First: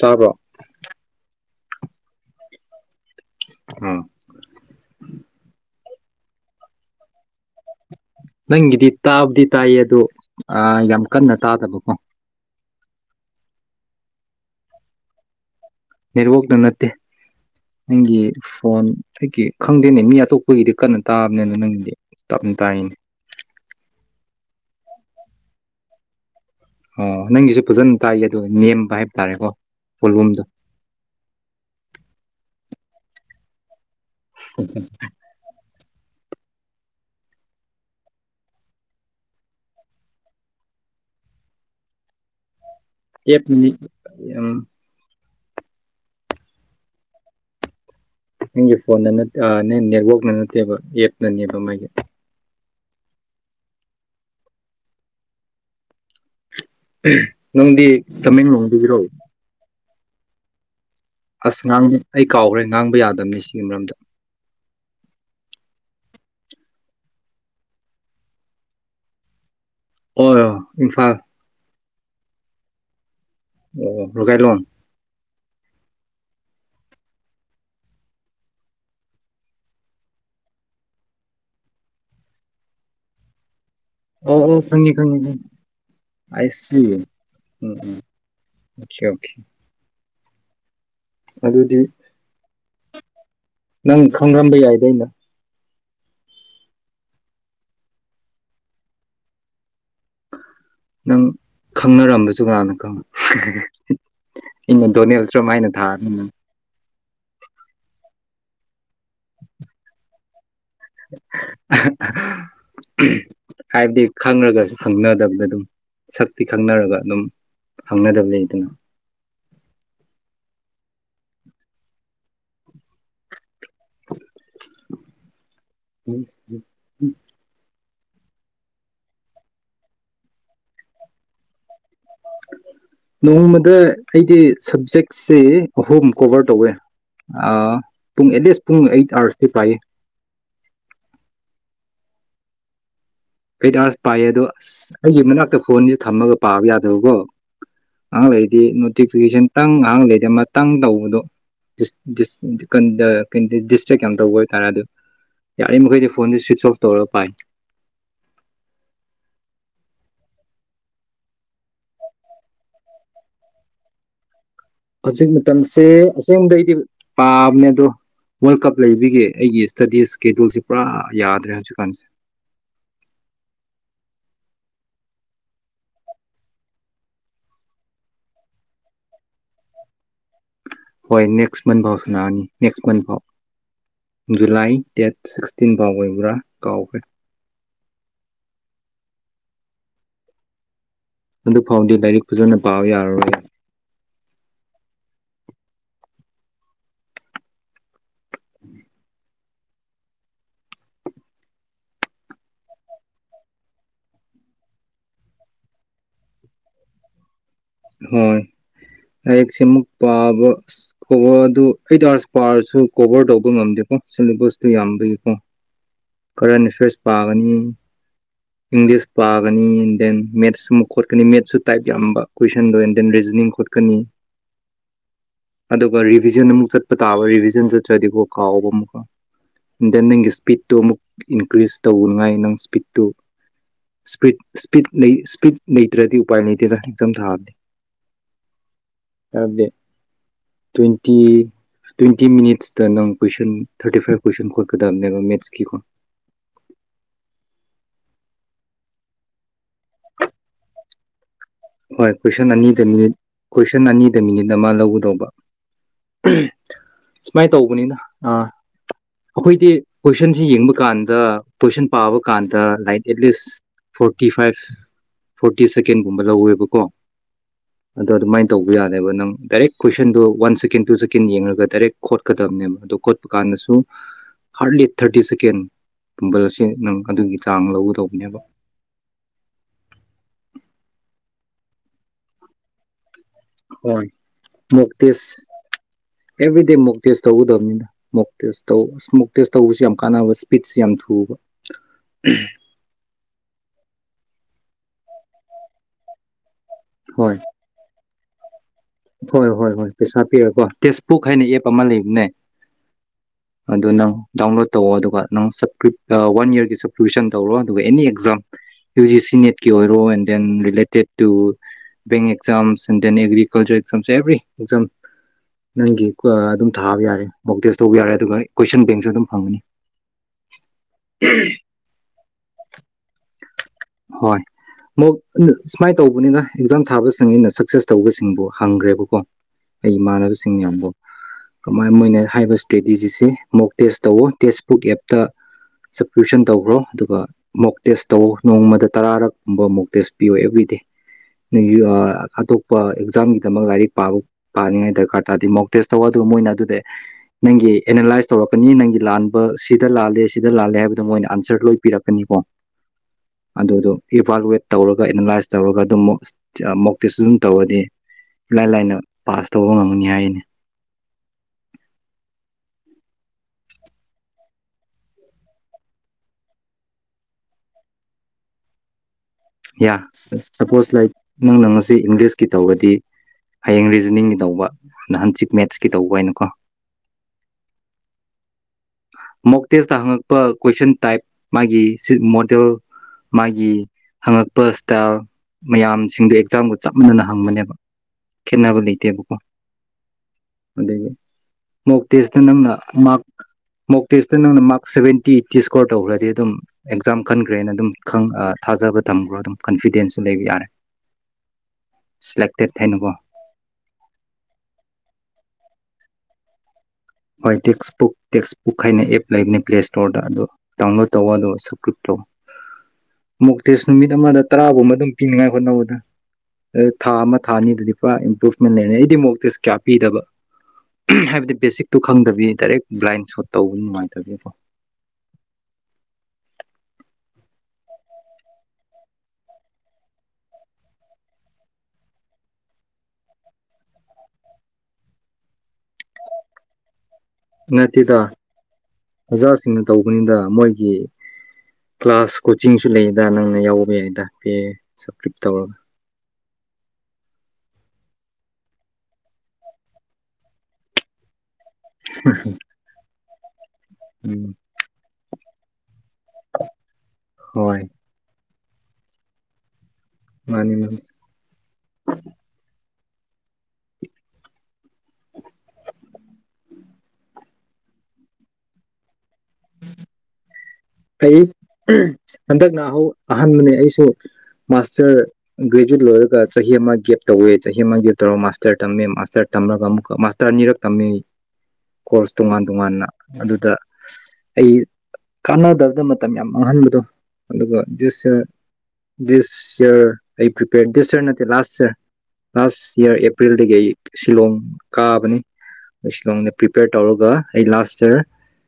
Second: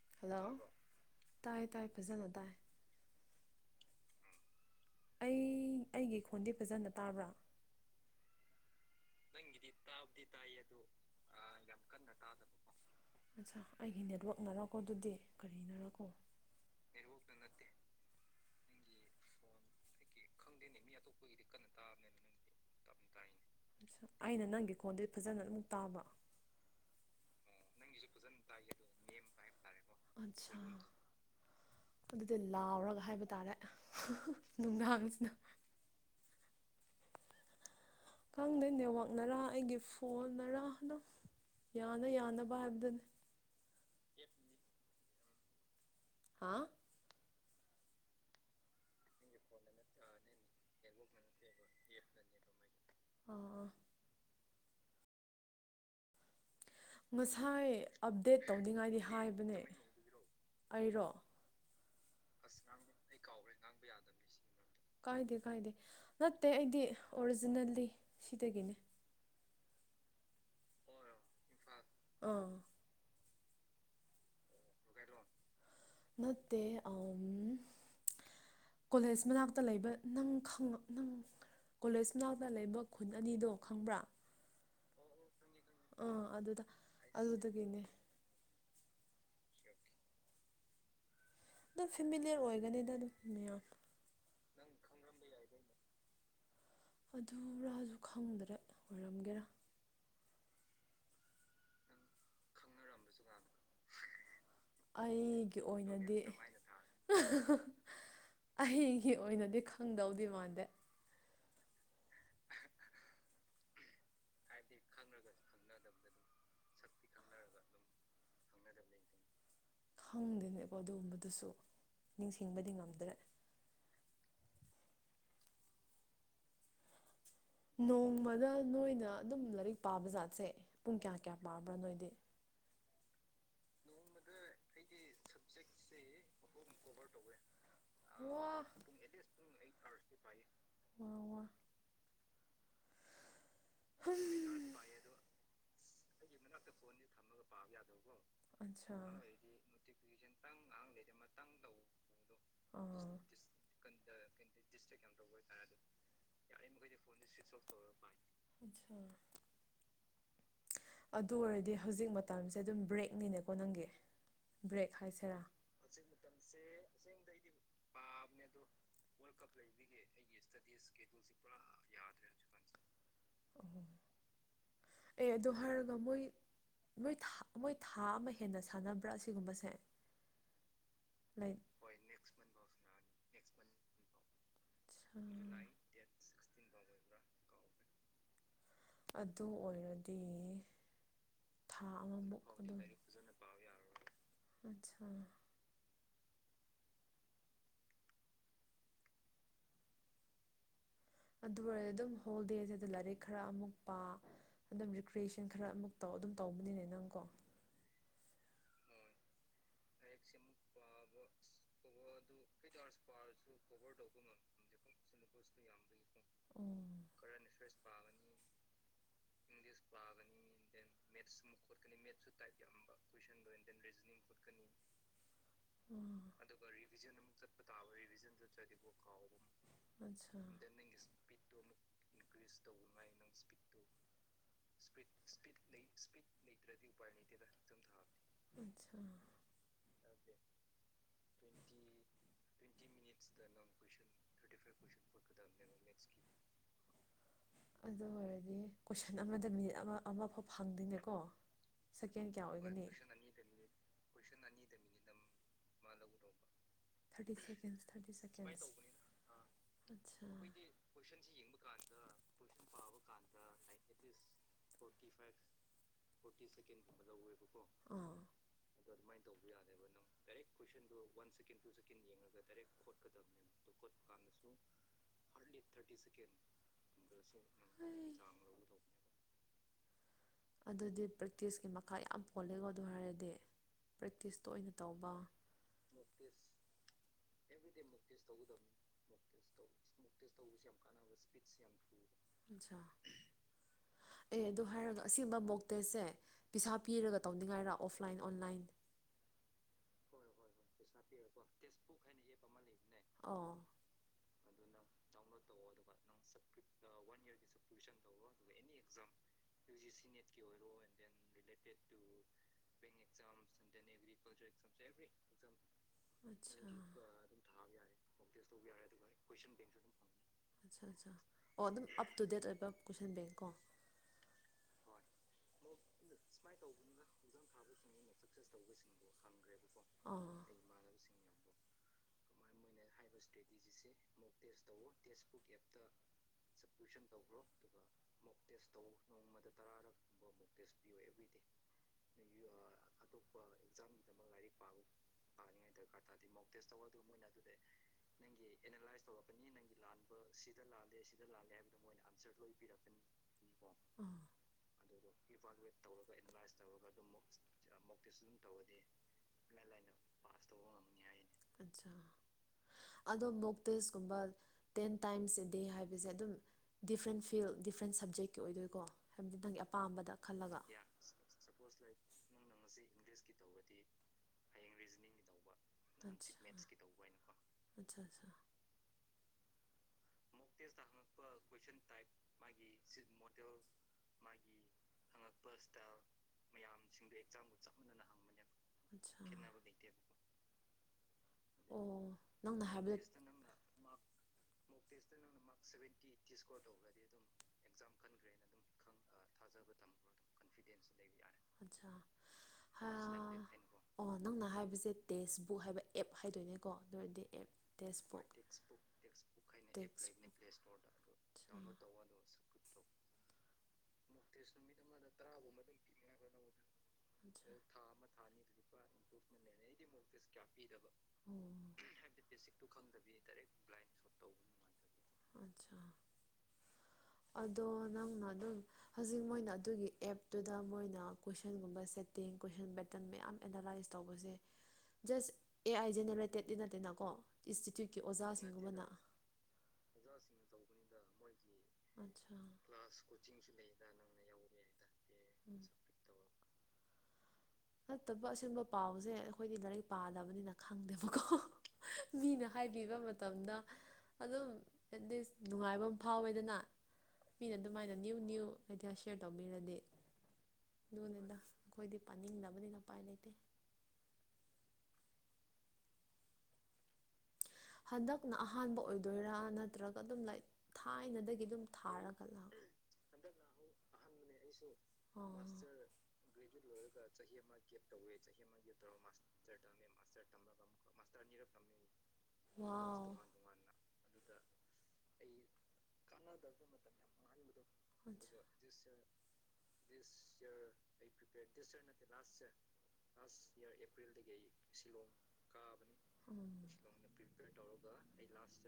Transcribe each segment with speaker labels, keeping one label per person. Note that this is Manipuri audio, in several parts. Speaker 1: ꯇꯥꯕ꯭ꯔꯣ
Speaker 2: ꯍꯜꯂꯣ ꯇꯥꯏ ꯇꯥꯏ ꯐꯖꯅ ꯇꯥꯏ
Speaker 1: ꯎꯝ
Speaker 2: ꯑꯩ ꯑꯩꯒꯤ ꯈꯣꯟꯗꯤ ꯐꯖꯅ ꯇꯥꯕ꯭ꯔꯥ
Speaker 1: ꯅꯪꯒꯤꯗꯤ ꯇꯥꯕꯨꯗꯤ ꯇꯥꯏꯌꯦ ꯑꯗꯣ ꯑ ꯌꯥꯝ ꯀꯟꯅ ꯇꯥꯗꯕꯀꯣ
Speaker 2: ꯑꯠꯆꯥ ꯑꯩꯒꯤ ꯅꯦꯠꯋꯥꯛꯅꯔꯀꯣ ꯑꯗꯨꯗꯤ ꯀꯔꯤꯅꯔꯀꯣ
Speaker 1: ꯅꯦꯠꯋꯥꯛꯇ ꯅꯠꯇꯦ ꯅꯪꯒꯤ ꯐꯣꯟ ꯑꯩꯒꯤ ꯈꯪꯗꯦꯅꯦ ꯃꯤ ꯑꯇꯣꯞ ꯄꯒꯤꯗꯤ ꯀꯟꯅ ꯇꯥꯕꯅꯤꯅ ꯅꯪꯒꯤꯗꯤ ꯇꯞꯅ ꯇꯥꯏꯅꯦ
Speaker 2: ꯑꯠꯆꯥ ꯑꯩꯅ ꯅꯪꯒꯤ ꯈꯣꯟꯗꯤ ꯐꯖꯅ ꯑꯗꯨꯝ ꯇꯥꯕ
Speaker 1: ꯑꯣ ꯅꯪꯒꯤꯁꯨ ꯐꯖꯅ ꯇꯥꯏꯌꯦ ꯑꯗꯣ ꯅꯦꯝꯕ ꯍꯥꯏꯕ ꯇꯥꯔꯦꯀꯣ ꯕꯣꯂꯨꯝꯗꯣ
Speaker 2: ꯑꯠꯁꯥ ꯑꯗꯨꯗꯤ ꯂꯥꯎꯔꯒ ꯍꯥꯏꯕ ꯇꯥꯔꯦ ꯅꯨꯡꯗꯥꯡꯁꯤꯅ ꯈꯪꯗꯦ ꯅꯦꯠꯋꯥꯛꯅꯔꯥ ꯑꯩꯒꯤ ꯐꯣꯟꯅꯔꯥ ꯑꯗꯨꯝ ꯌꯥꯅ ꯌꯥꯅꯕ ꯍꯥꯏꯕ
Speaker 1: ꯑꯦꯞ ꯃꯤꯅꯤꯠ ꯑ
Speaker 2: ꯍꯥ
Speaker 1: ꯅꯪꯒꯤ ꯐꯣꯟꯗ ꯅꯠ ꯅꯦꯠꯋꯥꯛꯅ ꯅꯠꯇꯦꯕ ꯑꯦꯞꯅꯅꯦꯕ ꯃꯥꯒꯤ
Speaker 2: ꯑꯣ ꯑꯣ ꯉꯁꯥꯏ
Speaker 1: ꯅꯪꯗꯤ
Speaker 2: ꯑꯞꯗꯦꯠ
Speaker 1: ꯇꯃꯦꯡꯂꯣꯡꯗꯒꯤꯔꯣ
Speaker 2: ꯇꯧꯅꯤꯡꯉꯥꯏꯗꯤ ꯍꯥꯏꯕꯅꯦ ꯑꯩꯔꯣ
Speaker 1: ꯑꯁ ꯉꯥꯡꯉꯦ ꯑꯩ ꯀꯥꯎꯈ꯭ꯔꯦ ꯉꯥꯡꯕ ꯌꯥꯗꯕꯅꯦ ꯁꯤꯒꯤ ꯃꯔꯝꯗ
Speaker 2: ꯀꯥꯏꯗꯦ ꯀꯥꯏꯗꯦ ꯅꯠꯇꯦ ꯑꯩꯗꯤ ꯑꯣꯔꯤꯖꯤꯅꯦꯜꯂꯤ ꯁꯤꯗꯒꯤꯅꯦ
Speaker 1: ꯑꯣ ꯏꯝꯐꯥꯜ
Speaker 2: ꯑꯥ
Speaker 1: ꯑꯣ ꯔꯣꯒꯥꯏꯂꯣꯟ
Speaker 2: ꯅꯠꯇꯦ ꯑꯝ ꯀꯣꯂꯦꯖ ꯃꯅꯥꯛꯇ ꯂꯩꯕ ꯅꯪ ꯈꯪꯔ ꯅꯪ ꯀꯣꯂꯦꯖ ꯃꯅꯥꯛꯇ ꯂꯩꯕ ꯈꯨꯟ ꯑꯅꯤꯗꯣ ꯈꯪꯕ꯭ꯔꯥ
Speaker 1: ꯑꯣ ꯑꯣ ꯈꯪꯉꯤ ꯈꯪꯉꯤ
Speaker 2: ꯑꯥ
Speaker 1: ꯑꯥꯢ
Speaker 2: ꯑꯗꯨꯗ
Speaker 1: ꯁꯤ ꯎꯝ
Speaker 2: ꯑꯗꯨꯗꯒꯤꯅꯦ
Speaker 1: ꯎꯝ ꯑꯣꯀꯦ ꯑꯣꯀꯦ ꯑꯗꯨꯗꯤ
Speaker 2: ꯑꯗꯨꯝ ꯐꯦꯃꯤꯂꯤꯔ ꯑꯣꯏꯒꯅꯤꯗ ꯑꯗꯨꯝ ꯃꯌꯥꯝ
Speaker 1: ꯅꯪ ꯈꯪꯔꯝꯕ ꯌꯥꯏꯗ ꯑꯩꯅ
Speaker 2: ꯑꯗꯨꯔꯥꯁꯨ ꯈꯪꯗ꯭ꯔ ꯑꯣꯏꯔꯝꯒꯦꯔꯥ
Speaker 1: ꯅꯪ ꯈꯪꯅꯔꯝꯕꯁꯨ ꯀꯅꯥ ꯈꯪ ꯏꯩꯅ ꯗꯣꯅꯦꯜ ꯇ꯭ꯔꯝ
Speaker 2: ꯑꯩꯒꯤ
Speaker 1: ꯍꯥꯏꯅ
Speaker 2: ꯑꯣꯏꯅꯗꯤ
Speaker 1: ꯊꯥꯕꯅꯦ
Speaker 2: ꯑꯩꯒꯤ ꯑꯣꯏꯅꯗꯤ ꯈꯪꯗꯧꯗꯤ ꯃꯥꯟꯗꯦ
Speaker 1: [unintelligible] ꯍꯥꯏꯕꯗꯤ ꯈꯪꯉꯒ ꯈꯪꯅꯗꯕꯗ ꯑꯗꯨꯝ ꯁꯛꯇꯤ ꯈꯪꯅꯔꯒ ꯑꯗꯨꯝ ꯍꯪꯅꯗꯕ ꯂꯩꯗꯅ
Speaker 2: ꯈꯪꯗꯦꯅꯦꯀꯣ ꯑꯗꯨꯒꯨꯝꯕꯗꯨꯁꯨ ꯅꯤꯡꯁꯤꯡꯕꯗꯤ ꯉꯝꯗ꯭ꯔꯦ
Speaker 1: ꯎꯝ ꯎꯝ ꯎꯝ
Speaker 2: ꯅꯣꯡꯃꯅ ꯅꯣꯏꯅ ꯑꯗꯨꯝ ꯂꯥꯏꯔꯤꯛ ꯄꯥꯕ ꯖꯥꯠꯁꯦ ꯄꯨꯡ ꯀꯌꯥ ꯀꯌꯥ ꯄꯥꯕ꯭ꯔꯥ ꯅꯣꯏꯅ
Speaker 1: ꯅꯣꯡꯃꯗ ꯑꯩꯗꯤ ꯁꯞꯖꯦꯛꯁꯦ ꯑꯍꯨꯝ ꯀꯣꯚꯔ ꯇꯧꯋꯦ ꯑꯣ ꯄꯨꯡ
Speaker 2: ꯋꯥ
Speaker 1: ꯑꯦꯠꯂꯤꯁ ꯄꯨꯡ ꯑꯩꯠ ꯑꯥꯋꯥꯔꯁꯇꯤ ꯄꯥꯏꯌꯦ
Speaker 2: ꯋꯥ ꯋꯥ
Speaker 1: ꯑꯩꯠ ꯑꯥꯋꯥꯔꯁ
Speaker 2: ꯑꯠꯆꯥ
Speaker 1: ꯄꯥꯏꯌꯦ ꯑꯗꯣ ꯑꯁ ꯑꯩꯒꯤ ꯃꯅꯥꯛꯇ ꯐꯣꯟꯁꯦ ꯊꯝꯃꯒ ꯄꯥꯕ ꯌꯥꯗꯕꯀꯣ ꯉꯍꯥꯛ ꯂꯩꯔꯗꯤ ꯅꯣꯇꯤꯐꯤꯀꯦꯁꯟꯇꯪ ꯉꯍꯥꯡ ꯂꯩꯔꯗꯤ ꯑꯃ ꯇꯪ ꯇꯧꯕꯗꯣ ꯗꯤꯁ ꯗꯤꯁ
Speaker 2: ꯑꯥ
Speaker 1: ꯀꯟ ꯑ ꯗꯤꯁꯇ꯭ꯔꯤꯛ ꯌꯥꯝ ꯇꯧꯕ ꯍꯥꯏꯇꯥꯔꯦ ꯑꯗꯨ ꯌꯥꯔꯤ ꯃꯈꯩꯗꯤ ꯐꯣꯟꯗꯨ ꯁ꯭ꯋꯤꯠꯆ ꯑꯣꯐ ꯇꯧꯔꯒ ꯄꯥꯏ
Speaker 2: ꯑꯗꯨ ꯑꯣꯏꯔꯗꯤ ꯍꯧꯖꯤꯛ ꯃꯇꯝꯁꯦ ꯑꯗꯨꯝ ꯕ꯭ꯔꯦꯛꯅꯤꯅꯦꯀꯣ ꯅꯪꯒꯤ ꯕ꯭ꯔꯦꯛ
Speaker 1: ꯍꯧꯖꯤꯛ
Speaker 2: ꯍꯥꯏꯁꯤꯔꯥ
Speaker 1: ꯃꯇꯝꯁꯦ ꯑꯁꯦꯡꯕꯗꯩꯗꯤ ꯄꯥꯕꯅꯦ ꯑꯗꯣ ꯋꯥꯔꯜ ꯀꯞ ꯂꯩꯕꯒꯤ ꯑꯩꯒꯤ ꯏꯁꯇꯗꯤꯁ ꯏꯁꯀꯦꯗꯨꯜꯁꯦ ꯄꯨꯔꯥ ꯌꯥꯗ꯭ꯔꯦ ꯍꯧꯖꯤꯛꯀꯥꯟꯁꯦ [inaudible]
Speaker 2: ꯑꯣ ꯑꯦ ꯑꯗꯣ ꯍꯥꯏꯔꯒ ꯃꯣꯏ ꯅꯣꯏ ꯃꯣꯏ ꯊꯥ ꯑꯃ ꯍꯦꯟꯅ ꯁꯥꯟꯅꯕ꯭ꯔꯥ ꯑꯁꯤꯒꯨꯝꯕꯁꯦ
Speaker 1: ꯍꯣꯏ
Speaker 2: ꯂꯥꯏꯛ
Speaker 1: ꯅꯦꯛꯁ ꯃꯟꯊ ꯐꯥꯎ ꯁꯅꯥꯔꯅꯤ ꯅꯦꯛꯁ ꯃꯟꯊ ꯐꯥꯎ ꯖꯨꯂꯥꯏ ꯗꯦꯠ ꯁꯤꯛꯁꯇꯤꯟ ꯐꯥꯎꯕꯩꯕ꯭ꯔꯥ ꯀꯥꯎꯈ꯭ꯔꯦ
Speaker 2: ꯑꯗꯨ ꯑꯣꯏꯔꯗꯤ
Speaker 1: ꯑꯗꯨ
Speaker 2: ꯊꯥ
Speaker 1: ꯐꯥꯎꯗꯤ ꯂꯥꯏꯔꯤꯛ
Speaker 2: ꯑꯃꯃꯨꯛ
Speaker 1: ꯐꯖꯅ ꯄꯥꯕ ꯌꯥꯔꯔꯣꯏ
Speaker 2: ꯑꯆꯥ
Speaker 1: [inaudible]
Speaker 2: ꯑꯗꯨ ꯑꯣꯏꯔꯗꯤ ꯑꯗꯨꯝ ꯍꯣꯜꯗꯦꯁ ꯍꯥꯏꯗ ꯂꯥꯏꯔꯤꯛ ꯈꯔ ꯑꯃꯨꯛ ꯄꯥ ꯑꯗꯨꯝ ꯔꯤꯀ꯭ꯔꯤꯌꯦꯁꯟ ꯈꯔ ꯑꯃꯨꯛ ꯇꯧ ꯑꯗꯨꯝ ꯇꯧꯕꯅꯤꯅꯦ ꯅꯪꯀꯣ
Speaker 1: ꯍꯣꯏ ꯂꯔꯤꯛꯁꯦ ꯑꯃꯨꯛ ꯄꯥꯕ ꯑꯁ ꯈꯨꯋꯥꯗꯣ ꯑꯩꯗꯣ ꯑꯥꯗ ꯄꯥꯔꯁꯨ ꯀꯣꯚꯔ ꯇꯧꯕ ꯉꯝꯗꯦꯀꯣ ꯁꯤꯂꯦꯕꯁꯇꯨ ꯌꯥꯝꯕꯒꯤꯀꯣ ꯈꯔꯅ
Speaker 2: ꯎꯝ
Speaker 1: ꯐ꯭ꯔꯦꯁ ꯄꯥꯒ ꯑꯅꯤ ꯏꯪꯂꯤꯁ ꯄꯥꯒꯅꯤꯟ ꯗꯦꯟ ꯃꯦꯠꯁ ꯑꯃꯨꯛ ꯈꯣꯠꯀꯅꯤ ꯃꯦꯠꯁꯁꯨ ꯇꯥꯏꯞ ꯌꯥꯝꯕ ꯀꯣꯏꯁꯟꯗꯣ ꯑꯦꯟ ꯗꯦꯟ ꯔꯤꯖꯅꯤꯡ ꯈꯣꯠꯀꯅꯤ ꯑꯗꯨꯒ
Speaker 2: ꯎꯝ
Speaker 1: ꯔꯤꯚꯤꯖꯟ ꯑꯃꯨꯛ ꯆꯠꯄ ꯇꯥꯕ ꯔꯤꯗꯟꯗꯣ ꯊꯥꯔꯇꯤꯐꯣꯔ ꯀꯥꯎꯕ ꯑꯃꯨꯛꯀ ꯗꯦꯟ ꯅꯪꯒꯤ
Speaker 2: ꯑꯠꯆꯥ
Speaker 1: ꯏꯁꯄꯤꯠꯇꯨ ꯑꯃꯨꯛ ꯏꯟꯀ꯭ꯔꯤꯖ ꯇꯧꯅꯤꯉꯥꯏ ꯅꯪ ꯏꯁꯄꯤꯠꯇꯨ ꯁ ꯄꯤꯠ ꯁ꯭ꯄꯤꯠ ꯂꯩ ꯁ꯭ꯄꯤꯠ ꯂꯩꯇ꯭ꯔꯗꯤ ꯎꯄꯥꯏ ꯂꯩꯗꯅ ꯑꯦꯛꯖꯥꯝ ꯊꯥꯕꯗꯤ
Speaker 2: ꯑꯠꯆꯥ
Speaker 1: ꯍꯥꯏꯗꯤ ꯇ꯭ꯋꯦꯟꯇꯤ ꯇ꯭ꯋ ꯐꯤꯐꯇꯤꯟ ꯃꯤꯅꯤꯠꯁꯇ ꯅꯪ ꯀꯣꯏꯁꯟ ꯊꯥꯔꯇꯤ ꯐꯥꯏꯚ ꯀꯣꯏꯁꯟ ꯈꯣꯠꯀꯗꯕꯅꯦꯕ ꯃꯦꯠꯁꯀꯤꯀꯣ [inaudible]
Speaker 2: ꯑꯗꯨ ꯑꯣꯏꯔꯗꯤ ꯀꯣꯏꯁꯟ ꯑꯃꯗ ꯃꯤꯅꯤꯠ ꯑꯃ ꯑꯃꯐꯥꯎ ꯐꯪꯗꯦꯅꯦꯀꯣ
Speaker 1: ꯍꯣꯏ ꯀꯣꯏꯁꯟ ꯑꯅꯤꯗ ꯃꯤꯅꯤꯠ ꯀꯣꯏꯁꯟ ꯑꯅꯤꯗ ꯃꯤꯅꯤꯠ ꯑꯃ ꯂꯧꯒꯗꯧꯕ
Speaker 2: ꯊꯥꯔꯇꯤ
Speaker 1: ꯁꯨꯃꯥꯏꯅ
Speaker 2: ꯁꯦꯀꯦꯟꯁ
Speaker 1: ꯇꯧꯕꯅꯤꯗ
Speaker 2: ꯊꯥꯔꯇꯤ
Speaker 1: ꯑꯥ
Speaker 2: ꯁꯦꯀꯦꯟꯁ
Speaker 1: ꯑꯈꯣꯏꯗꯤ
Speaker 2: ꯑꯠꯆꯥ
Speaker 1: ꯀꯣꯏꯁꯟꯁꯤ ꯌꯦꯡꯕ ꯀꯥꯟꯗ ꯀꯣꯏꯁꯟ ꯄꯥꯕ ꯀꯥꯟꯗ like at least forty five forty ꯁꯦꯀꯦꯟꯒꯨꯝꯕ ꯂꯧꯋꯦꯕꯀꯣ ꯑꯗꯣ
Speaker 2: ꯑꯥ
Speaker 1: ꯑꯗꯨꯃꯥꯏꯅ ꯇꯧꯕ ꯌꯥꯗꯦꯕ ꯅꯪ ꯗꯥꯏꯔꯦꯛ ꯀꯣꯏꯁꯟꯗꯣ ꯋꯥꯟ ꯁꯦꯀꯦꯟ ꯇꯨ ꯁꯦꯀꯦꯟ ꯌꯦꯡꯉꯒ ꯗꯥꯏꯔꯦꯛ ꯈꯣꯠꯀꯗꯕꯅꯦꯕ ꯑꯣ ꯈꯣꯠꯄ ꯀꯥꯟꯗꯁꯨ ꯍꯥꯔꯗꯂꯤ ꯊꯥꯔꯇꯤ ꯁꯦꯀꯦꯟ ꯄꯨꯝꯕꯜꯁ ꯅꯪ ꯑꯗꯨꯒꯤ ꯆꯥꯡ ꯂꯧꯒꯗꯧꯕꯅꯦꯕ
Speaker 2: ꯑꯗꯨꯗꯤ ꯄ꯭ꯔꯦꯛꯇꯤꯁꯀꯤ ꯃꯈꯥ ꯌꯥꯝ ꯄꯣꯜꯂꯦꯀꯣ ꯑꯗꯨ ꯍꯥꯏꯔꯗꯤ ꯄ꯭ꯔꯦꯛꯇꯤꯁꯇꯣ ꯑꯣꯏꯅ ꯇꯧꯕ
Speaker 1: ꯇꯦꯠꯁ ꯑꯦꯚ꯭ꯔꯤꯗꯦ ꯃꯣꯛ ꯇꯦ
Speaker 2: ꯑꯦꯕ꯭ꯔꯤꯗꯦ ꯃꯣꯛ ꯇꯦꯁ ꯇꯧꯒꯗꯕꯅꯤ ꯃꯣꯛ ꯇꯦꯁ
Speaker 1: ꯇꯧꯕꯁꯤ ꯌꯥꯝ
Speaker 2: ꯇꯧꯕꯁꯤꯅ ꯃꯣꯛ ꯇꯦꯁ
Speaker 1: ꯀꯥꯟꯅꯕ ꯏꯁꯄꯤꯠꯁꯤ
Speaker 2: ꯇꯧꯕꯁꯤꯅ ꯌꯥꯝ ꯀꯥꯟꯅꯕ
Speaker 1: ꯊꯨꯕ
Speaker 2: ꯁ꯭ꯄꯤꯠ ꯌꯥꯝ ꯍꯦꯟ ꯑꯆꯥ ꯑꯦ ꯑꯗꯨ ꯍꯥꯏꯔꯒ ꯑꯁꯤꯒꯨꯝꯕ ꯃꯣꯛ ꯇꯦꯁ ꯁꯦ ꯄꯩꯁꯥ ꯄꯤꯔꯒ
Speaker 1: ꯍꯣꯏ
Speaker 2: ꯇꯧꯅꯤꯡꯉꯥꯏꯔ ꯑꯣꯐꯤꯁ ꯑꯣꯐꯂꯥꯏꯟ ꯑꯣꯟꯂꯥꯏꯟ
Speaker 1: ꯍꯣꯏ ꯍꯣꯏ ꯍꯣꯏ ꯄꯩꯁꯥ ꯄꯤꯔꯀꯣ ꯇꯦꯛꯁꯕꯨꯛ ꯍꯥꯏꯅ ꯑꯦꯞ ꯑꯃ ꯂꯩꯕꯅꯦ
Speaker 2: ꯑꯣ
Speaker 1: ꯑꯗꯨ ꯅꯪ ꯗꯥꯎꯟꯂꯣꯗ ꯇꯧ ꯑꯗꯨꯒ ꯅꯪ ꯁꯀ꯭ꯔꯤꯞ ꯋꯥꯟ ꯌꯔꯒꯤ ꯁꯞꯁꯀ꯭ꯔꯤꯞꯁꯟ ꯇꯧꯔꯣ ꯑꯗꯨꯒ ꯑꯦꯅꯤ ꯑꯦꯛꯖꯥꯝ ꯌꯨ ꯖꯤ ꯁꯤ ꯁꯤꯅꯦꯠꯀꯤ ꯑꯣꯏꯔꯣ and then related to bank exams and then ꯑꯦꯒ꯭ꯔꯤ ꯑꯦꯚꯔꯤ ꯑꯦꯖꯝ ꯅꯪꯒꯤ
Speaker 2: ꯑꯠꯆꯥ
Speaker 1: ꯑꯗꯨꯝ ꯊꯥꯕ ꯌꯥꯔꯦ ꯕꯣꯛꯇꯦꯖ ꯇꯧꯕ ꯌꯥꯔꯦ ꯑꯗꯨꯒ ꯏꯀ꯭ꯋꯦꯁꯟ ꯕꯦꯡꯁꯨ ꯑꯗꯨꯝ ꯐꯪꯒꯅꯤ
Speaker 2: ꯑꯠ ꯑꯠꯆꯥ ꯑꯣ ꯑꯗꯨꯝ ꯑꯞ ꯇꯨ ꯗꯦꯠ ꯑꯣꯏꯕ ꯀꯣꯏꯁꯟ ꯀꯣ
Speaker 1: ꯍꯣꯏ ꯃꯣꯛ ꯁꯨꯃꯥꯏꯅ ꯇꯧꯕꯅꯤꯅ ꯑꯦꯛꯖꯥꯝ ꯊꯥꯕ ꯆꯪꯉꯅ ꯁꯛꯁꯦꯁ ꯇꯧꯕꯁꯤꯡ ꯕꯨ ꯍꯪꯈ꯭ꯔꯦꯕꯀꯣ ꯑꯩ
Speaker 2: ꯑꯥ
Speaker 1: ꯏꯃꯥꯟꯅꯕꯁꯤꯡ ꯌꯥꯝꯕꯨ ꯀꯃꯥꯏ ꯃꯣꯏꯅ ꯍꯥꯏꯕꯁꯤ ꯇ꯭ꯔꯦꯗꯤꯖꯤꯁꯦ ꯃꯣꯛ ꯇꯦꯁ ꯇꯧꯋꯣ ꯇꯦꯛꯁꯕꯨꯛ ꯑꯦꯞꯇ ꯁꯞꯁꯀ꯭ꯔꯤꯞꯁꯟ ꯇꯧꯈ꯭ꯔꯣ ꯑꯗꯨꯒ ꯃꯣꯛ ꯇꯦꯁ ꯇꯧꯋꯣ ꯅꯣꯡꯃꯗ ꯇꯔꯥꯔꯛꯀꯨꯝꯕ ꯃꯣꯛ ꯇꯦꯁ ꯄꯤꯌꯣ ꯑꯦꯕ꯭ꯔꯤꯗꯦ ꯑꯇꯣꯞ ꯄ ꯑꯦꯛꯖꯥꯝ ꯒꯤꯗꯃꯛ ꯂꯥꯏꯔꯤꯛ ꯄꯥꯕ ꯄꯥꯅꯤꯉꯥꯢ ꯗꯔꯀꯥꯔ ꯇꯥꯗꯦ ꯃꯣꯛ ꯇꯦꯁ ꯇꯧꯋꯣ ꯑꯗꯨꯒ ꯃꯣꯏꯅ ꯑꯗꯨꯗꯤ ꯅꯪꯒꯤ ꯑꯦꯅ ꯂꯥꯢꯁ ꯇꯧꯔꯛꯀꯅꯤ ꯅꯪꯒꯤ ꯂꯥꯟꯕ ꯁꯤꯗ ꯂꯥꯜꯂꯦ ꯁꯤꯗ ꯂꯥꯜꯂꯦ ꯍꯥꯏꯕꯗꯣ ꯃꯣꯏꯅ ꯑꯟꯁꯔ ꯂꯣꯏ ꯄꯤꯔꯛꯀꯅꯤꯀꯣ ꯑꯗꯨꯗꯣ
Speaker 2: ꯑꯥ
Speaker 1: ꯏꯚꯥꯂꯨꯋꯦꯠ ꯇꯧꯔꯒ ꯑꯦꯅꯥꯂꯥꯏꯁ ꯇꯧꯔꯒ ꯑꯗꯨꯝ ꯃꯣꯛ ꯃꯣꯛ ꯇꯦꯁꯁꯨ ꯑꯗꯨꯝ ꯇꯧꯔꯗꯤ ꯏꯂꯥꯏ ꯂꯥꯏꯅ ꯄꯥꯁ ꯇꯧꯕ ꯉꯝꯒꯅꯤ ꯍꯥꯏꯅꯦ
Speaker 2: ꯑꯠꯆꯥ ꯑꯗꯣ ꯃꯣꯛ ꯇꯦꯁꯀꯨꯝꯕ ꯇꯦꯟ ꯇꯥꯏꯝꯁ ꯑꯦ ꯗꯦ ꯍꯥꯏꯕꯁꯦ ꯑꯗꯨꯝ ꯗꯤꯐ꯭ꯔꯦꯟ ꯐꯤꯜ ꯗꯤꯐ꯭ꯔꯦꯟ ꯁꯞꯖꯦꯛꯀꯤ ꯑꯣꯏꯗꯣꯏꯀꯣ ꯍꯥꯏꯕꯗꯤ ꯅꯪꯒꯤ
Speaker 1: ꯌꯥ
Speaker 2: ꯑꯄꯥꯝꯕꯗ ꯈꯜꯂꯒ ꯑꯠꯆꯥ
Speaker 1: ꯁꯄꯣꯁ ꯂꯥꯏꯛ ꯅꯪꯅ ꯉꯁꯤ ꯏꯪꯂꯤꯁꯀꯤ ꯇꯧꯔꯗꯤ ꯍꯌꯦꯡ ꯔꯤꯖꯅꯤꯡꯒꯤ ꯇꯧꯕ ꯅꯍꯥꯟ ꯆꯤꯛ
Speaker 2: ꯑꯆꯥ ꯑꯆꯥ
Speaker 1: ꯃꯣꯛ ꯇꯦꯁꯇ ꯍꯪꯉꯛꯄ ꯀꯣꯏꯁꯟ ꯇꯥꯏꯞ ꯃꯥꯒꯤ ꯁꯤ ꯃꯣꯗꯦꯜ ꯃꯥꯒꯤ ꯍꯪꯉꯛꯄ ꯏꯁꯇꯥꯏꯜ ꯃꯌꯥꯝꯁꯤꯡꯗꯨ ꯑꯦꯛꯖꯥꯝꯒ ꯆꯞ ꯃꯥꯟꯅꯅ ꯍꯪꯕꯅꯦꯕ ꯈꯦꯠꯅꯕ ꯂꯩꯇꯦꯕꯀꯣ
Speaker 2: ꯑꯠꯆꯥ
Speaker 1: ꯑꯗꯒꯤ ꯃꯣꯛ
Speaker 2: ꯑꯣ
Speaker 1: ꯇꯦꯁꯇ ꯅꯪꯅ
Speaker 2: ꯍꯥꯏꯕꯗ
Speaker 1: ꯃꯥꯔꯛ ꯃꯣꯛ ꯇꯦꯁꯇ ꯅꯪꯅ mark seventy eighty score ꯇꯧꯈ꯭ꯔꯗꯤ ꯑꯗꯨꯝ ꯑꯦꯛꯖꯥꯝ ꯈꯟꯈ꯭ꯔꯦꯅ ꯑꯗꯨꯝ ꯊꯥꯖꯕ ꯊꯝꯈ꯭ꯔꯣ ꯑꯗꯨꯝ ꯀꯟꯐꯤꯗꯦꯟꯁ ꯂꯩꯕ ꯌꯥꯔꯦ
Speaker 2: ꯑꯠꯆꯥ
Speaker 1: ꯁꯂꯦꯛꯇꯦꯠ
Speaker 2: ꯍꯥ
Speaker 1: ꯍꯥꯢꯅꯀꯣ
Speaker 2: ꯑꯣ ꯅꯪꯅ ꯍꯥꯏꯕꯁꯦ ꯇꯦꯛꯁ ꯕꯨꯛ ꯍꯥꯏꯕ ꯑꯦꯞ ꯍꯥꯏꯗꯣꯏꯅꯦꯀꯣ ꯑꯣꯏꯔꯗꯤ ꯑꯦꯞ
Speaker 1: ꯍꯣꯏ text book
Speaker 2: textbook
Speaker 1: text book ꯈꯥꯏꯅ ꯑꯦꯞꯁ ꯂꯩꯕꯅꯦ ꯄ꯭ꯂꯦ
Speaker 2: ꯇꯦꯛꯁ
Speaker 1: ꯁ꯭ꯇꯣꯔ ꯗ ꯗꯥꯎꯟꯂꯣꯗ ꯇꯧꯑꯣ ꯑꯗꯨꯒ
Speaker 2: ꯑꯣ
Speaker 1: ꯁꯀ꯭ꯔ ꯇꯧ ꯃꯣꯛ ꯇꯦꯁ ꯅꯨꯃꯤꯠ ꯑꯃꯗ ꯇꯔꯥꯒꯨꯝꯕ ꯑꯗꯨꯝ ꯄꯤꯅꯤꯉꯥꯏ ꯍꯣꯠꯅꯑꯣꯗ ꯊꯥ ꯑꯃ ꯊꯥ ꯑꯅꯤꯗꯗꯤ ꯄꯨꯔꯥ ꯏꯝꯄ꯭ꯔꯨꯚꯃꯦꯟ ꯂꯩꯔꯅꯤ ꯑꯩꯗꯤ ꯃꯣꯛ ꯇꯦꯁ ꯀꯌꯥ ꯄꯤꯗꯕ ꯍꯥꯏꯕꯗꯤ ꯕꯦꯁꯤꯛ ꯇꯨ ꯈꯪꯗꯕꯤ ꯗꯥꯏꯔꯦꯛ ꯕ꯭ꯂꯥꯏꯟ ꯁꯣꯠ ꯇꯧꯕ ꯅꯨꯡꯉꯥꯏꯇꯕꯤꯀꯣ
Speaker 2: ꯑꯠꯆꯥ ꯑꯗꯣ ꯅꯪꯅ ꯑꯗꯨꯝ ꯍꯧꯖꯤꯛ ꯃꯣꯏꯅ ꯑꯗꯨꯒꯤ ꯑꯦꯞꯇꯨꯗ ꯃꯣꯏꯅ ꯀꯣꯏꯁꯟꯒꯨꯝꯕ ꯁꯦꯠꯇꯤꯡ ꯀꯣꯏꯁꯟ ꯄꯦꯇꯔꯟ ꯃꯌꯥꯝ ꯑꯦꯅꯥꯂꯥꯏꯁ ꯇꯧ ꯇꯧꯕꯖꯦ ꯖꯁ ꯑꯦ ꯑꯥꯏ ꯖꯦꯅꯦꯔꯦꯇꯦꯠꯀꯤ ꯅꯠꯇꯦꯅꯀꯣ ꯏꯟꯁꯇꯤꯇ꯭ꯌꯨꯠꯀꯤ
Speaker 1: ꯅꯠꯇꯦꯗ
Speaker 2: ꯑꯣꯖꯥꯁꯤꯡꯒꯨꯝꯕꯅ
Speaker 1: ꯑꯣꯖꯥꯁꯤꯡꯅ ꯇꯧꯕꯅꯤꯗ ꯃꯣꯏꯒꯤ
Speaker 2: ꯑꯠꯆꯥ
Speaker 1: ꯀ꯭ꯂꯥꯁ ꯀꯣꯆꯤꯡꯁꯨ ꯂꯩꯗ ꯅꯪꯅ ꯌꯥꯎꯕ ꯌꯥꯏꯗ ꯄ ꯁꯀ꯭ꯔꯤꯞ
Speaker 2: ꯎꯝ
Speaker 1: ꯇꯧꯔꯒ
Speaker 2: ꯅꯠꯇꯕ ꯑꯁꯤꯒꯨꯝꯕ ꯄꯥꯎꯁꯦ ꯑꯩꯈꯣꯏꯗꯤ ꯂꯥꯏꯔꯤꯛ ꯄꯥꯗꯕꯅꯤꯅ ꯈꯪꯗꯦꯕꯀꯣ ꯃꯤꯅ ꯍꯥꯏꯕꯤꯕ ꯃꯇꯝꯗ ꯑꯗꯨꯝ
Speaker 1: ꯎꯝ
Speaker 2: ꯑꯦꯠꯂꯤꯁ ꯅꯨꯡꯉꯥꯏꯕ ꯐꯥꯎꯋꯦꯗꯅ ꯃꯤꯅ
Speaker 1: ꯍꯣꯏ
Speaker 2: ꯑꯗꯨꯃꯥꯏꯅ ꯅꯤꯌꯨ ꯅꯤꯌꯨ ꯑꯥꯏꯗꯤꯌꯥ ꯁꯌꯔ ꯇꯧꯕꯤꯔꯗꯤ
Speaker 1: ꯃꯥꯅꯤ ꯃꯥꯅꯤ
Speaker 2: ꯑꯗꯨꯅꯤꯗ ꯑꯩꯈꯣꯏꯗꯤ ꯄꯥꯅꯤꯡꯗꯕꯗꯤ ꯎꯄꯥꯏ ꯂꯩꯇꯦ ꯍꯟꯗꯛꯅ ꯑꯍꯥꯟꯕ ꯑꯣꯏꯗꯣꯏꯔꯥ ꯅꯠꯇ꯭ꯔꯒ ꯑꯗꯨꯝ ꯂꯥꯏꯛ
Speaker 1: ꯑꯩ
Speaker 2: ꯊꯥꯏꯅꯗꯒꯤ ꯑꯗꯨꯝ ꯊꯥꯔꯒ ꯂꯥꯛ
Speaker 1: ꯍꯟꯗꯛꯅ ꯑꯍꯧ ꯑꯍꯥꯟꯕꯅꯦ ꯑꯩꯁꯨ ꯃꯥꯁꯇꯔ
Speaker 2: ꯑꯣ
Speaker 1: ꯒ꯭ꯔꯦꯖꯨꯋꯦꯠ ꯂꯣꯏꯔꯒ ꯆꯍꯤ ꯑꯃ ꯒꯦꯞ ꯇꯧꯋꯦ ꯆꯍꯤ ꯑꯃ ꯒꯦꯞ ꯇꯧꯔꯒ ꯃꯥꯁꯇꯔ ꯇꯝꯃꯦ ꯃꯥꯁꯇꯔ ꯇꯝꯔꯒ ꯑꯃꯨꯛꯀ ꯃꯥꯁꯇꯔ ꯑꯅꯤꯔꯛ ꯇꯝꯃꯦ ꯀꯣꯔꯁ ꯇꯣꯉꯥꯟ ꯇꯣꯉꯥꯟꯅ
Speaker 2: ꯋꯥꯎ
Speaker 1: ꯑꯗꯨꯗ ꯑꯩ ꯀꯥꯟꯅꯗꯕꯗ ꯃꯇꯝ ꯌꯥꯝ ꯃꯥꯡꯍꯟꯕꯗꯣ ꯑꯗꯨꯒ ꯗꯤꯁ ꯌꯔ ꯗꯤꯁ ꯌꯔ ꯑꯩ ꯄ꯭ꯔꯤꯄꯦꯌꯔ ꯗꯤꯁ ꯌꯔ ꯅꯠꯇꯦ ꯂꯥꯁ ꯌꯔ ꯂꯥꯁ ꯏꯌꯥꯔ ꯑꯦꯄ꯭ꯔꯤꯜꯗꯒꯤ ꯑꯩ ꯁꯤꯂꯣꯡ ꯀꯥꯕꯅꯤ
Speaker 2: ꯎꯝ
Speaker 1: ꯁꯤꯂꯣꯡꯗ ꯄ꯭ꯔꯤꯄꯦꯌꯔ ꯇꯧꯔꯒ ꯑꯩ ꯂꯥꯁ ꯏꯌꯔ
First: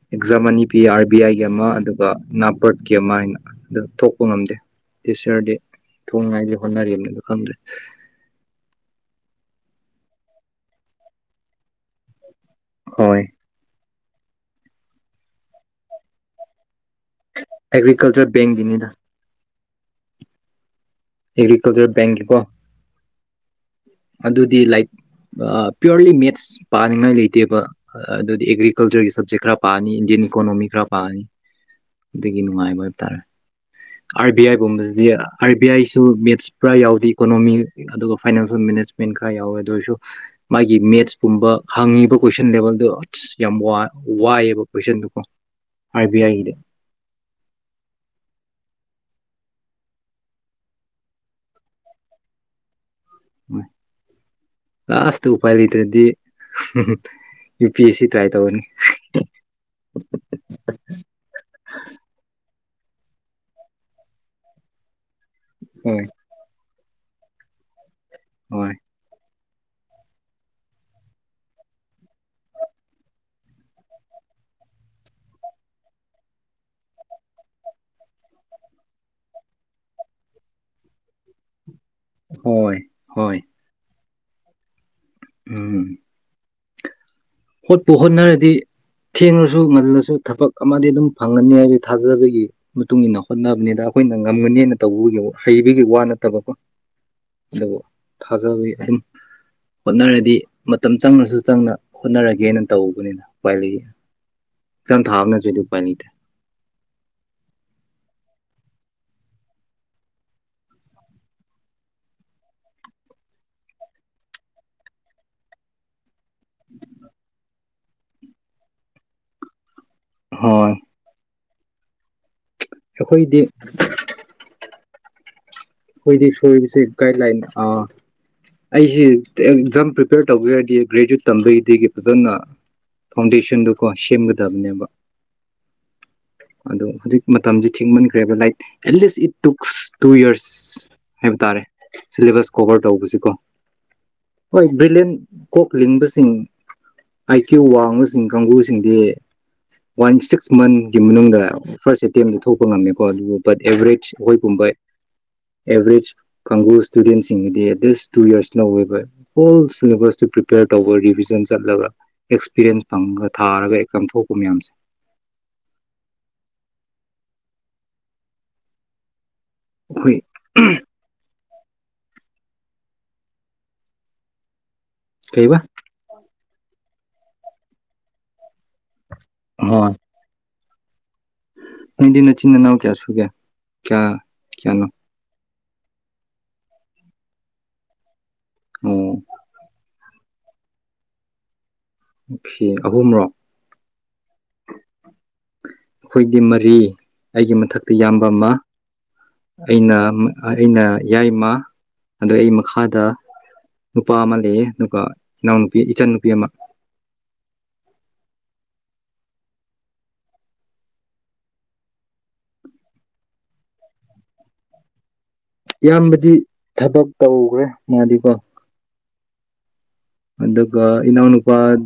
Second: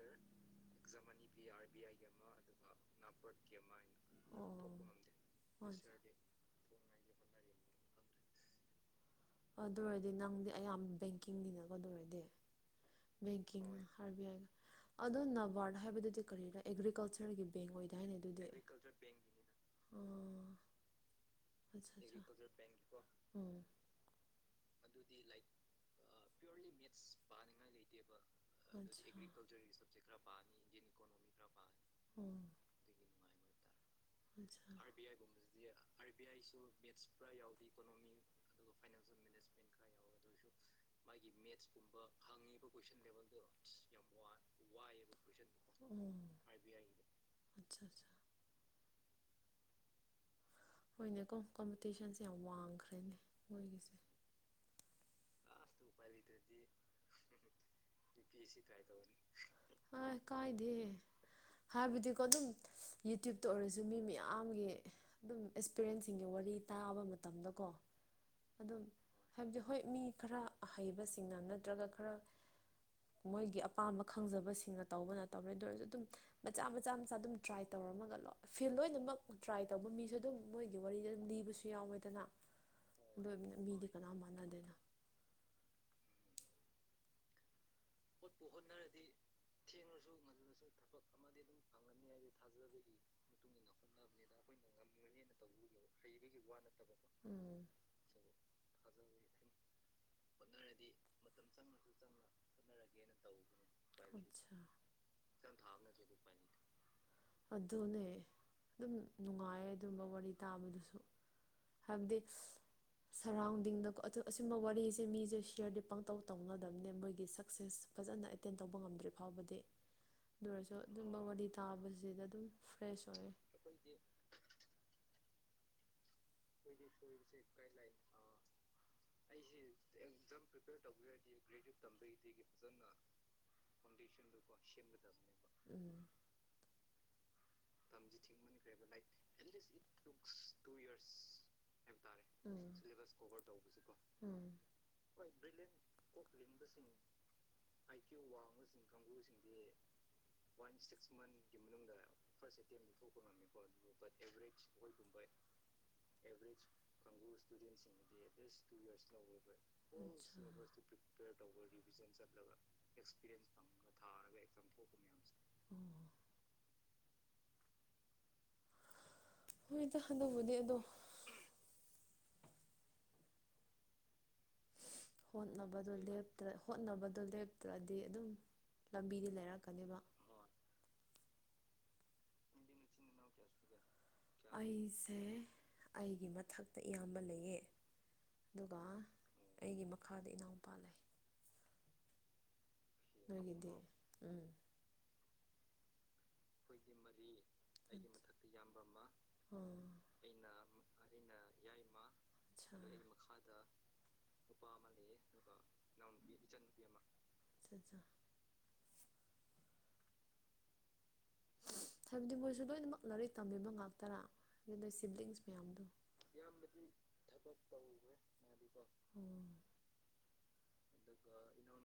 Speaker 2: ꯏꯌꯥꯔ
Speaker 1: ꯑꯦꯛꯖꯥꯝ ꯑꯅꯤ ꯄꯤ ꯑꯥꯔ ꯕꯤ ꯑꯥꯏ ꯒꯤ ꯑꯃ ꯑꯗꯨꯒ ꯅꯥꯄꯔꯠꯀꯤ ꯑꯃ ꯍꯥꯏꯅ ꯑꯗꯨ ꯊꯣꯛꯄ ꯉꯝꯗꯦ
Speaker 2: ꯑꯣ
Speaker 1: ꯗꯤꯁ ꯌꯔꯗꯤ
Speaker 2: ꯑꯠꯆꯥ
Speaker 1: ꯊꯣꯡꯅꯤꯉꯥꯏꯗꯤ ꯍꯣꯠꯅꯔꯤꯝꯅꯦ ꯑꯗꯨ ꯈꯪꯗ꯭ꯔꯦ
Speaker 2: ꯑꯗꯨ ꯑꯣꯏꯔꯗꯤ ꯅꯪꯗꯤ ꯑꯌꯥꯝꯕ ꯕꯦꯡꯀꯤꯡꯒꯤꯅ ꯀꯣ ꯑꯗꯨ ꯑꯣꯏꯔꯗꯤ
Speaker 1: ꯍꯣꯏ
Speaker 2: ꯕꯦꯡꯀꯤꯡ ꯑꯗꯣ ꯅꯕꯥꯔꯠ ꯍꯥꯏꯕꯗꯨꯗꯤ ꯀꯔꯤ ꯔꯥ ꯑꯦꯒ꯭ꯔꯤꯀꯜꯆꯔꯒꯤ ꯕꯦꯡ ꯑꯣꯏꯗꯥꯢꯅꯦ
Speaker 1: ꯑꯦꯒ꯭ꯔꯤꯀꯜꯆꯔ
Speaker 2: ꯑꯗꯨꯗꯤ
Speaker 1: ꯕꯦꯡꯒꯤꯅꯤꯗ
Speaker 2: ꯑꯆꯥꯆꯥ
Speaker 1: ꯑꯦꯒ꯭ꯔꯤꯀꯜꯆꯔ ꯕꯦꯡꯒꯤꯀꯣ
Speaker 2: ꯎꯝ
Speaker 1: ꯑꯗꯨꯗꯤ ꯂꯥꯏꯛ ꯄꯤꯌꯣꯔꯂꯤ ꯃꯦꯠꯁ ꯄꯥꯅꯤꯡꯉꯥꯏ ꯂꯩꯇꯦꯕ ꯑꯗꯨꯗꯤ
Speaker 2: ꯑꯆꯥ
Speaker 1: ꯑꯦꯒ꯭ꯔꯤꯀꯜꯆꯔꯒꯤ
Speaker 2: ꯑꯣ
Speaker 1: ꯁꯞꯖꯦꯛ
Speaker 2: ꯑꯆꯥ
Speaker 1: ꯈꯔ ꯄꯥꯅꯤ ꯏꯟꯖꯤꯟꯌꯔ ꯏꯀꯣꯅꯣꯃꯤ ꯈꯔ ꯄꯥꯅꯤ ꯑꯗꯨꯒꯤ ꯅꯨꯡꯉꯥꯏꯕ ꯍꯥꯏꯕ ꯇꯥꯔꯦ ꯑꯥꯔ ꯕꯤ ꯑꯥꯏꯒꯨꯝꯕꯁꯤꯗꯤ ꯑꯥꯔ ꯕꯤ ꯑꯥꯏꯁꯨ ꯃꯦꯠꯁ ꯄꯨꯔꯥ ꯌꯥꯎꯗꯦ ꯏꯀꯣꯅꯣꯃꯤ ꯑꯗꯨꯒ ꯐꯥꯏꯅꯥꯟꯁꯤꯌꯦꯜ ꯃꯦꯅꯦꯁ ꯃꯦꯟ ꯈꯔ ꯌꯥꯎꯋꯦ ꯑꯗꯨ ꯑꯣꯏꯔꯁꯨ ꯃꯥꯒꯤ ꯃꯦꯠꯁꯀꯨꯝꯕ ꯍꯪꯉꯤꯕ ꯀꯣꯏꯁꯟ ꯂꯦꯕꯦꯜꯗꯣ ꯑꯁ ꯌꯥꯝ ꯋꯥꯏ ꯋꯥꯏꯑꯦꯕ ꯀꯣꯏꯁꯟꯗꯨꯀꯣ
Speaker 2: ꯑꯣ
Speaker 1: ꯑꯥꯔꯕꯤ ꯑꯥꯏꯒꯤꯗꯤ
Speaker 2: ꯑꯠꯆꯥ ꯑꯠꯆꯥ ꯍꯣꯏꯅꯦꯀꯣ ꯀꯣꯝꯄꯤꯇꯤꯁꯟꯁꯦ ꯌꯥꯝ ꯋꯥꯡꯈ꯭ꯔꯦ
Speaker 1: ꯂꯥꯁꯇ ꯎꯄꯥꯏ ꯂꯩꯇ꯭ꯔꯗꯤ U P S C try ꯇꯧꯔꯅꯤ
Speaker 2: ꯑ ꯀꯥꯏꯗꯦ ꯍꯥꯏꯕꯤꯗꯤ ꯀꯣ ꯑꯗꯨꯝ ꯌꯨꯇ꯭ꯌꯨꯕꯇ ꯑꯣꯏꯔꯁꯨ ꯃꯤ ꯃꯌꯥꯝꯒꯤ ꯑꯗꯨꯝ
Speaker 1: ꯍꯣꯏ
Speaker 2: ꯑꯦꯛꯁꯄꯤꯔꯦꯟꯁꯤꯡꯒꯤ ꯋꯥꯔꯤ ꯇꯥꯕ ꯃꯇꯝꯗꯀꯣ
Speaker 1: ꯍꯣꯏ
Speaker 2: ꯑꯗꯨꯝ ꯍꯥꯏꯕꯗꯤ ꯍꯣꯏ ꯃꯤ ꯈꯔ ꯑꯍꯩꯕꯁꯤꯡꯅ ꯅꯠꯇ꯭ꯔꯒ ꯈꯔ ꯃꯣꯏꯒꯤ ꯑꯄꯥꯝꯕ ꯈꯪꯖꯕꯁꯤꯡꯅ ꯇꯧꯕꯅꯇꯧꯔꯦ ꯑꯗꯨ ꯑꯣꯏꯔꯁꯨ ꯑꯗꯨꯝ ꯃꯆꯥ ꯃꯆꯥ ꯃꯆꯥ ꯑꯗꯨꯝ ꯇ꯭ꯔꯥꯏ ꯇꯧ ꯔꯝꯃꯒ ꯂꯣꯢ ꯐꯤꯜ ꯂꯣꯏꯅꯃꯛ ꯇ꯭ꯔꯥꯏ ꯇꯧꯕ ꯃꯤꯁꯨ ꯑꯗꯨꯝ ꯃꯣꯏꯒꯤ ꯋꯥꯔꯤꯗ ꯑꯗꯨꯝ ꯂꯤꯕꯁꯨ ꯌꯥꯎꯋꯦ ꯗꯅ
Speaker 1: ꯍꯣꯏ
Speaker 2: ꯑꯗꯣ
Speaker 1: ꯍꯣꯏ
Speaker 2: ꯃꯤꯗꯤ ꯀꯅꯥꯝ ꯃꯥꯟꯅꯗꯦꯅ
Speaker 1: ꯎꯝ ꯍꯣꯠꯄꯨ ꯍꯣꯠꯅꯔꯗꯤ ꯊꯦꯡꯂꯁꯨ ꯉꯜꯂꯁꯨ ꯊꯕꯛ ꯑꯃꯗꯤ ꯑꯗꯨꯝ ꯐꯪꯒꯅꯤ ꯍꯥꯏꯕꯒꯤ ꯊꯥꯖꯕꯒꯤ ꯃꯇꯨꯡ ꯏꯟꯅ ꯍꯣꯠꯅꯕꯅꯤꯗ ꯑꯩꯈꯣꯏꯅ ꯉꯝꯒꯅꯤꯅ ꯇꯧꯕꯒꯤ ꯍꯩꯕꯒꯤ ꯋꯥ ꯅꯠꯇꯕꯀꯣ
Speaker 2: ꯎꯝ
Speaker 1: ꯑꯗꯨꯕꯨ ꯊꯥꯖꯕꯒꯤ ꯑꯗꯨꯝ ꯍꯣꯠꯅꯔꯗꯤ ꯃꯇꯝ ꯆꯪꯅꯁꯨ ꯆꯪꯅ ꯍꯣꯠꯅꯔ ꯇꯧꯕꯅꯤꯗ ꯎꯄꯥꯏ ꯂꯩꯌꯦ
Speaker 2: ꯑꯠꯆꯥ
Speaker 1: ꯑꯦꯛꯖꯥꯝ ꯊꯥꯕ ꯅꯠꯇ꯭ꯔꯗꯤ ꯎꯄꯥꯏ ꯂꯩꯇ꯭ꯔꯦ
Speaker 2: ꯑꯗꯨꯅꯦ ꯑꯗꯨꯝ ꯅꯨꯡꯉꯥꯏ ꯑꯗꯨꯝꯕ ꯋꯥꯔꯤ ꯇꯥꯕꯗꯨꯁꯨ ꯍꯥꯏꯕꯗꯤ ꯁꯔꯥꯎꯟꯗꯤꯡꯗꯀꯣ ꯑꯗꯣ ꯑꯁꯨꯝꯕ ꯋꯥꯔꯤꯁꯦ ꯃꯤꯁꯦ ꯁꯤꯌꯥꯔꯗꯤ ꯄꯪꯇꯧ ꯇꯧꯒꯗꯕꯅꯦ ꯃꯣꯏꯒꯤ ꯁꯛꯁꯦꯁ ꯐꯖꯅ ꯑꯦꯇꯦꯟ ꯇꯧꯕ ꯉꯝꯗ꯭ꯔꯤ ꯐꯥꯎꯕꯗꯤ ꯑꯗꯨ
Speaker 1: ꯍꯣꯏ
Speaker 2: ꯑꯣꯏꯔꯁꯨ ꯑꯗꯨꯝꯕꯥ ꯋꯥꯔꯤ ꯇꯥꯕꯁꯤꯗ ꯗꯨꯝ ꯐ꯭ꯔꯦꯁ ꯑꯣꯏ
Speaker 1: ꯑꯩꯈꯣꯏꯗꯤ ꯈꯣꯏꯗꯤ ꯁꯣꯏꯕꯁꯦ ꯒꯥꯏꯗꯂꯥꯏꯟ ꯑꯥ ꯑꯩꯁꯤ ꯑꯦꯛꯖꯥꯝ ꯄ꯭ꯔꯤꯄꯦꯌꯔ ꯇꯧꯕꯒꯤꯗꯤ ꯒ꯭ꯔꯦꯖꯨꯋꯦꯠ ꯇꯝꯕꯩꯒꯤ ꯐꯖꯅ ꯐꯥꯎꯟꯗꯦꯁ ꯁꯟꯗꯀꯣ ꯁꯦꯝꯒꯗꯕꯅꯦꯕ
Speaker 2: ꯎꯝ
Speaker 1: ꯑꯗꯣ ꯍꯧꯖꯤꯛ ꯃꯇꯝꯁꯤ ꯊꯦꯡꯃꯟꯈ꯭ꯔꯦꯕ like at least it takes two years ꯍꯥꯏꯕ ꯇꯥꯔꯦ ꯁꯤꯂꯦꯕꯁ
Speaker 2: ꯎꯝ
Speaker 1: ꯀꯣꯚꯔ ꯇꯧꯕꯁꯤꯀꯣ ꯍꯣꯏ ꯕ꯭ꯔꯤꯂꯤꯑꯟ ꯀꯣꯛꯂꯤꯡ
Speaker 2: [inaudible]
Speaker 1: ꯑꯥꯏ ꯀ꯭ꯌꯨ ꯋꯥꯡꯕꯁꯤꯡ ꯀꯥꯡꯕꯨꯁꯤꯡꯗꯤ ꯋꯥꯟ ꯁꯤꯛꯁ ꯃꯟꯒꯤ ꯃꯅꯨꯡꯗ ꯐꯥꯔꯁ ꯑꯦꯇꯦꯝ
Speaker 2: [unintelligible]
Speaker 1: ꯑꯦꯕꯔꯦꯖ ꯀꯥꯡꯕꯨ ꯏꯁꯇꯨꯗꯦꯟꯁꯤꯡꯒꯤꯗꯤ ꯑꯦꯠ ꯂꯤꯁ ꯇꯨ ꯌꯔꯁ ꯂꯧꯋꯦꯕ ꯍꯣꯜ ꯁꯤꯂꯦꯕꯁꯇꯨ ꯄ꯭ꯔꯤꯄꯦꯌꯔ ꯇꯧ ꯇꯧꯕ ꯔꯤꯚꯤꯖꯟ ꯆꯠꯂꯒ ꯑꯦꯛꯁꯄꯤꯔꯤꯌꯦꯟꯁ ꯐꯪꯉꯒ ꯊꯥꯔꯒ ꯑꯦꯛꯖꯥꯝ ꯊꯣꯛꯄ ꯃꯌꯥꯝꯁꯦ [inaudible]
Speaker 2: ꯍꯣꯏꯗ ꯑꯗꯕꯨꯗꯤ ꯑꯗꯣ
Speaker 1: ꯑꯩꯈꯣꯏ ꯀꯩꯕ
Speaker 2: ꯍꯣꯠꯅꯕꯗꯣ ꯂꯦꯞꯇ꯭ꯔ ꯍꯣꯠꯅꯕꯗꯣ ꯂꯦꯞꯇ꯭ꯔꯗꯤ ꯑꯗꯨꯝ ꯂꯝꯕꯤꯗꯤ
Speaker 1: ꯍꯣꯏ
Speaker 2: ꯂꯩꯔꯛꯀꯅꯤꯕ
Speaker 1: ꯅꯪꯗꯤ ꯅꯆꯤꯟ ꯅꯅꯥꯎ ꯀꯌꯥ ꯁꯨꯒꯦ ꯀꯌꯥ ꯀꯌꯥꯅꯣ
Speaker 2: ꯑꯩꯁꯦ ꯑꯩꯒꯤ ꯃꯊꯛꯇ ꯏꯌꯥꯝꯕ ꯂꯩꯌꯦ ꯑꯗꯨꯒ
Speaker 1: ꯑꯣ
Speaker 2: ꯑꯩꯒꯤ ꯃꯈꯥꯗ ꯏꯅꯥꯎꯄꯥ ꯂꯩ
Speaker 1: ꯑꯣꯀꯦ ꯑꯍꯨꯝꯔꯣ
Speaker 2: ꯅꯣꯏꯒꯤꯗꯤ ꯎꯝ ꯑꯣ
Speaker 1: ꯑꯩꯈꯣꯏꯗꯤ ꯃꯔꯤ ꯑꯩꯒꯤ ꯃꯊꯛꯇ ꯏꯌꯥꯝꯕ ꯑꯃ ꯑꯩꯅ ꯑꯩꯅ ꯌꯥꯏꯃ ꯑꯗꯣ ꯑꯩ
Speaker 2: ꯑꯠꯆꯥ ꯑꯠꯆꯥ
Speaker 1: ꯃꯈꯥꯗ ꯅꯨꯄꯥ ꯑꯃ ꯂꯩꯌꯦ ꯑꯗꯨꯒ ꯏꯅꯥꯎꯅꯨꯄꯤ ꯏꯆꯟ ꯅꯨꯄꯤ ꯑꯃ
Speaker 2: ꯑꯆꯥꯆꯥ ꯍꯥꯏꯕꯗꯤ ꯃꯣꯏꯁꯨ ꯂꯣꯏꯅꯃꯛ ꯂꯥꯏꯔꯤꯛ ꯇꯝꯕꯤꯕ ꯉꯥꯛꯇꯔꯥ ꯁꯤꯕ꯭ꯂꯤꯡꯁ ꯅꯌꯥꯝꯗꯣ
Speaker 1: ꯏꯌꯥꯝꯕꯗꯤ ꯊꯕꯛ ꯇꯧꯈ꯭ꯔꯦ
Speaker 2: ꯎꯝ
Speaker 1: ꯑꯗꯨꯗꯒ ꯏꯅꯥꯎꯄꯥꯗꯤ